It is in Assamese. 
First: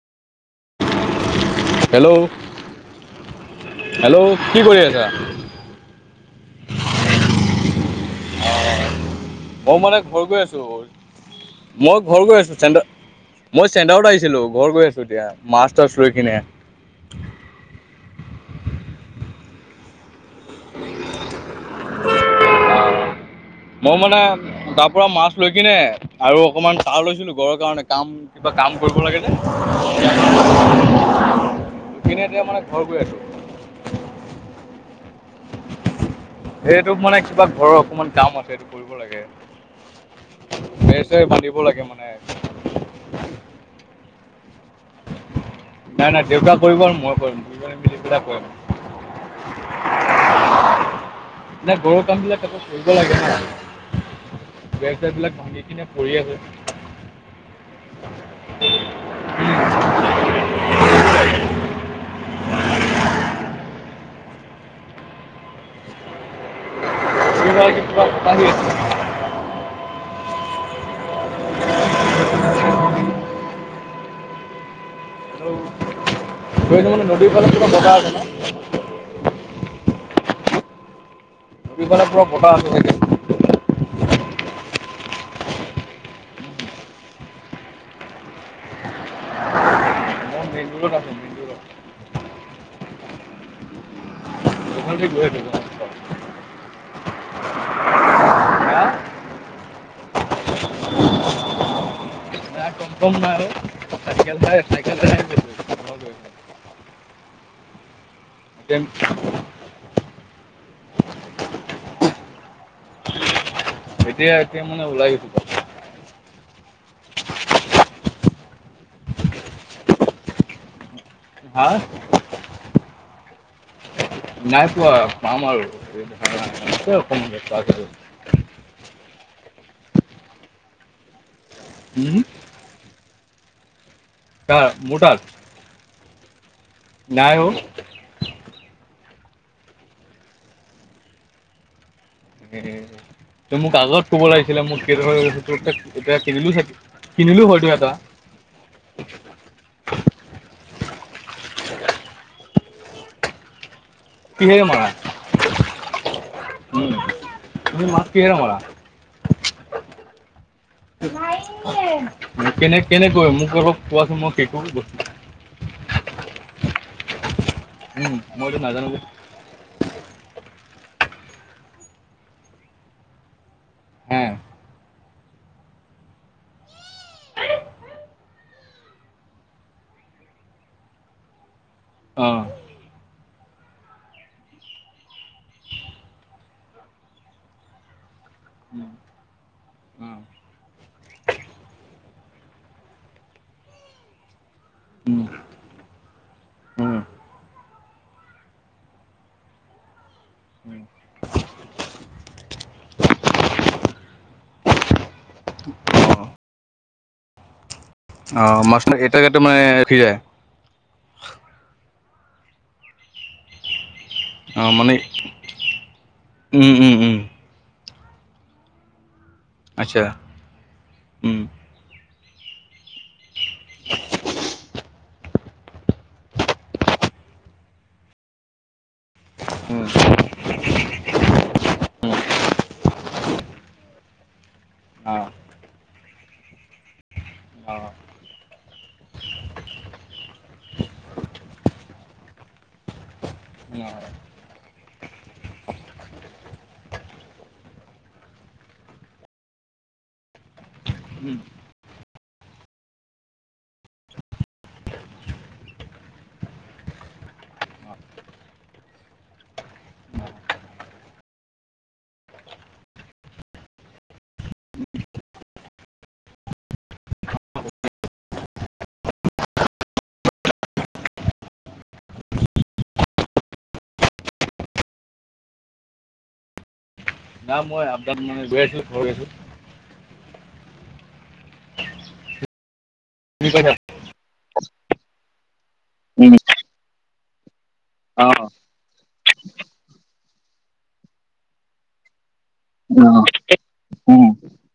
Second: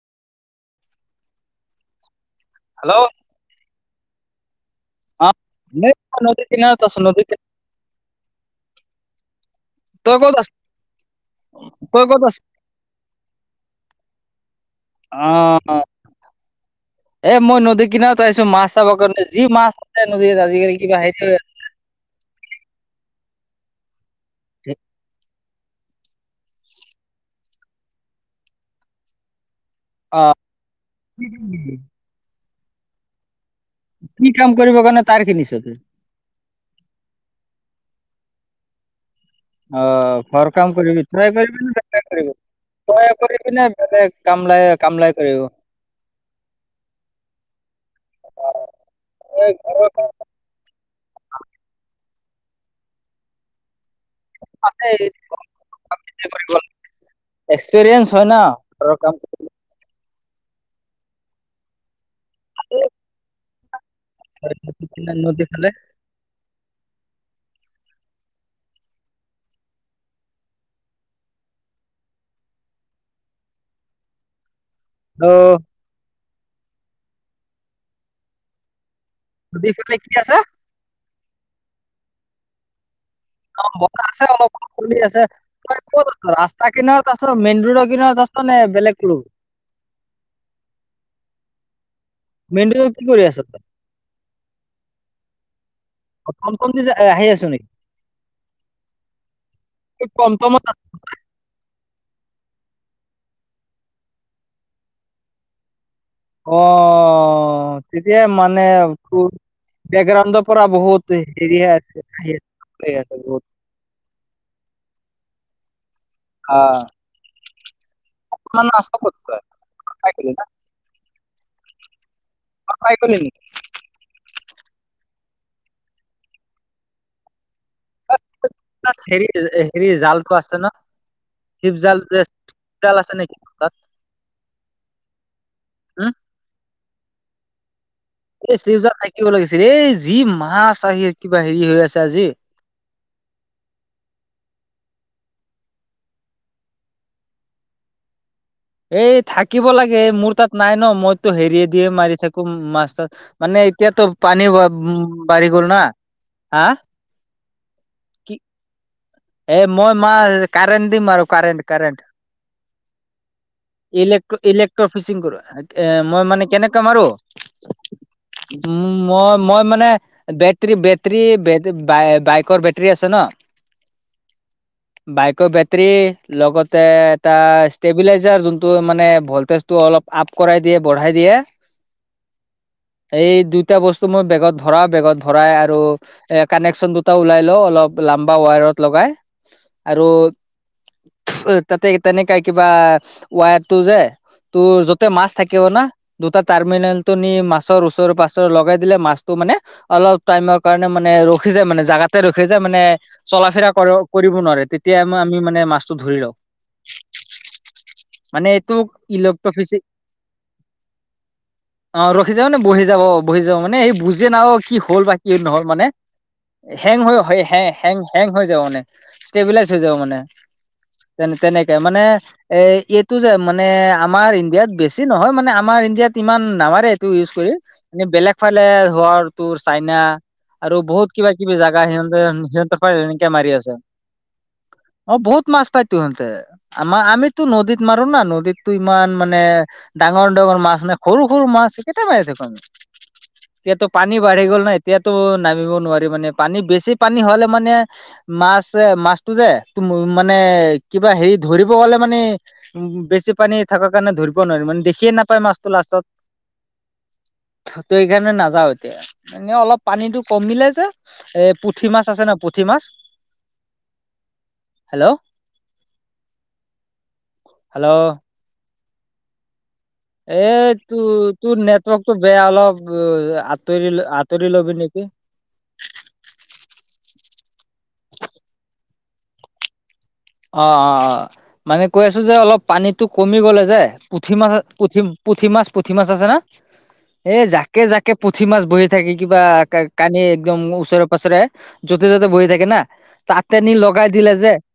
হেল্ল', হেল্ল', হেল্ল', কি কৰি আছা? অ, [unintelligible] নদীতে মও মানে ঘৰ গৈ আছোঁ। মই তই ক'ত ঘৰ আছ গৈ আছোঁ চেন্দা মই চেণ্টাৰত আহিছিলোঁ ঘৰ গৈ আছোঁ এতিয়া অ মাছ থ্ৰই কিনে। এ মই নদীৰ কিনাৰত আহিছোঁ মাছ চাব কাৰণে যি মাছ আছে নদীত আজিকালি কিবা হেৰি হৈ [unintelligible] মই মানে তাৰ পৰা মাছ থৈ কিনে আৰু অকমান [unintelligible] লৈছিলোঁ গৰৰ কাৰণে কাম কিবা কাম কৰিব লাগে যে। অ', কি কিনি এতিয়া মানে ঘৰ গৈ আছোঁ। কি কাম কৰিব কাৰণে তাৰ কিনিছ তে? এটোক মানে কিবা ঘৰৰ অকমান কাম আছে এইটো কৰিব লাগে। অ, ঘৰ কাম কৰিবি বেৰ চেৰ থ্ৰই কৰিব নে বান্ধিব লাগে মানে [unintelligible] তই একবাৰ ইপিনে বেলেগ কাম লায়েক নাই-নাই দেউতা কৰিব আৰু মই কৰিম দুজনে মিলি পেলাই কৰিম। [unintelligible] নে গৰুৰ কাম বিলাক আকৌ কৰিব লাগে না। আছে বেৰ- চেৰ বিলাক ভাঙি কিনে পৰি নিজে আছে। কৰিব লাগে। এক্সপিৰিয়েঞ্চ হয় না ঘৰৰ কাম [unintelligible] [unintelligible] [unintelligible] নদিফালে। [unintelligible] ত [unintelligible] নদীৰ ফালে কিবা [unintelligible] আছেনে? নদীফালে কি আছে? দুই ফালে পুৰা বতাহ আছে চাগে। অ, বতাহ আছে অলপ কোঁৱলি আছে। তই ক'ত আছ ৰাস্তা কিনাৰত আছ মেইন ৰোডৰ কিনাৰত আছ নে বেলেগ ক্লু? মেন ৰোদত আছো [unintelligible] মেন ৰোদত কি কৰি আছ তই? [unintelligible] টম টম দিছে এ আহি আছ নি? হা কি টম টমত আ বম মাৰে অ। চাইকেল চাই চাইকেল [unintelligible] অ, তেতিয়া মানে আছোঁ। [unintelligible] বেকগ্ৰাউণ্ড পৰা বহুত এ হেৰিয়ে আছে আহি আছে [unintelligible] বহুত। এতিয়া -এতিয়া মানে ওলাই [unintelligible] আ অ, মানে আছ ক'ত তই [unintelligible] না। হা? অ পাই গলি নেকি? নাই পোৱা পাম আৰু আছে অকমানি পাই গৈছো। [unintelligible] সেত হেৰি হেৰি জালটো আছে ন সিব জাল হুম? যে। জাল আছে নেকি? তাত কাৰ মোৰ তাত? উম নাই অ। এই শিউজা থাকিব লাগিছিল। এই যি মাছ আ এত কিবা হেৰি হৈ আছে আজি। [unintelligible] তই মোক আগত ক'ব লাগিছিলে। মোক কি [unintelligible] তোৰ তাত তেতিয়া কিনিলো হেত কিনিলো হয়তো এটা। এই থাকিব লাগে। মোৰ তাত নাই ন। মইতো হেৰিয়ে দিয়ে মাৰি থাকো মাছ-তাছ। মানে এতিয়াটো পানী উ কিহেৰে বা মাৰা বাঢ়ি গ'ল না। হা? উম তুমি মাছ কি কিহেৰে মাৰা? এ মই মাৰ কাৰেণ্ট দি মাৰো কাৰেণ্ট, কাৰেণ্ট। কেনে কেনেকৈ মোক অলপ কোৱাচোন মই ইলেক শিকো ইলেক্ট্ৰ বস্তু ফিচিং কৰো। এ মই মানে কেনেকে মাৰো? উম মইতো নাজানো উম যে মই মই মানে বেটৰী, বেটেৰী বেত বাইকৰ বেটেৰী আছে ন। হুম। বাইকৰ বেটৰী লগতে এটা ষ্টেবিলাইজাৰ যোনটো মানে ভলটেজ টো অলপ আপ কৰাই দিয়ে বঢ়াই দিয়ে। অ। এই দুইটা বস্তু মই বেগত ভৰাওঁ, বেগত ভৰাই আৰু এ কানেকচন দুটা ওলাই লও অলপ লাম্বা ৱাৰত উম লগাই আৰু তাতে তেনেকাই কিবা ৱাৰটো যে তোৰ য'তে মাছ থাকিব না দুটা উম টাৰ্মিনেলটো নি মাছৰ ওচৰ পাছৰ লগাই দিলে মাছটো মানে অলপ টাইমৰ কাৰণে মানে ৰখি যায় মানে জাগাতে ৰখি যায় মানে চলা ফিৰা কৰ কৰিব নোৱাৰে তেতিয়া আমি মানে মাছটো ধৰি লওঁ। অ মানে এইটো মাছ এটা এটা ইলেক্ট মানে ফিচি ৰখি যায় অ ৰখি যাও মানে বহি যাও, অ বহি যাও। মানে এই বুজ যেন অ কি হ'ল বা কি নহ'ল মানে। উম উম হেং হৈ উম হেং হেং হেং হৈ যাব মানে। ষ্টেবিলাইজ হৈ যাব আচ্ছা মানে। তেনে উম তেনেকে মানে এ এইটো যে মানে আমাৰ ইণ্ডিয়াত বেছি নহয় মানে আমাৰ ইণ্ডিয়াত ইমান নামাৰে এইটো ইউজ কৰি। মানে বেলেগ ফালে ধৰ তোৰ উম চাইনা আৰু বহুত কিবা-কিবি জাগা সিহঁতে সিহঁতৰ ফালে এনেকে মাৰি আছে। অ বহুত মাছ পাইতো সিহঁতে। আমাৰ আমিতো অ নদীত মাৰো না। নদীতটো ইমান মানে ডাঙৰ ডাঙৰ মাছ নাই। সৰু সৰু মাছ কেইটা পাই দেখোন। এতিয়াটো পানী বাঢ়ি গ'ল না। এতিয়াতো নামিব নোৱাৰি মানে পানী বেছি পানী হ'লে মানে মাছে মাছটো যে মানে কিবা হেৰি ধৰিব গ'লে মানে উ বেছি পানী থাকাৰ কাৰণে ধৰিব নোৱাৰি মানে দেখিয়ে নাপায় মাছটো লাষ্টত। ত এইকাৰণে নাযাওঁ এতিয়া? এনে অলপ পানীটো কমিলে যে এ পুঠি মাছ আছে ন পুঠি পুঠি মাছ হেল্ল হেল্ল এ তোৰ তোৰ নেটৱৰ্কটো বেয়া। অলপ আতৰি আতৰি লবি নেকি। না মই [unintelligible] মানে গৈ আছো ঘৰ গৈ আছো। অ-অ-অ মানে কৈ আছো যে অলপ পানীটো কমি তুমি গ'লে কৈছা যে পুঠি মাছ, পুঠি মাছ পুঠি মাছ আছে না। এ জাকে জাকে অ পুঠি মাছ বহি থাকি কিবা কানি একদম ওচৰে পাছৰে য'তে য'তে বহি থাকে না অ তেনি লগাই উম দিলে যে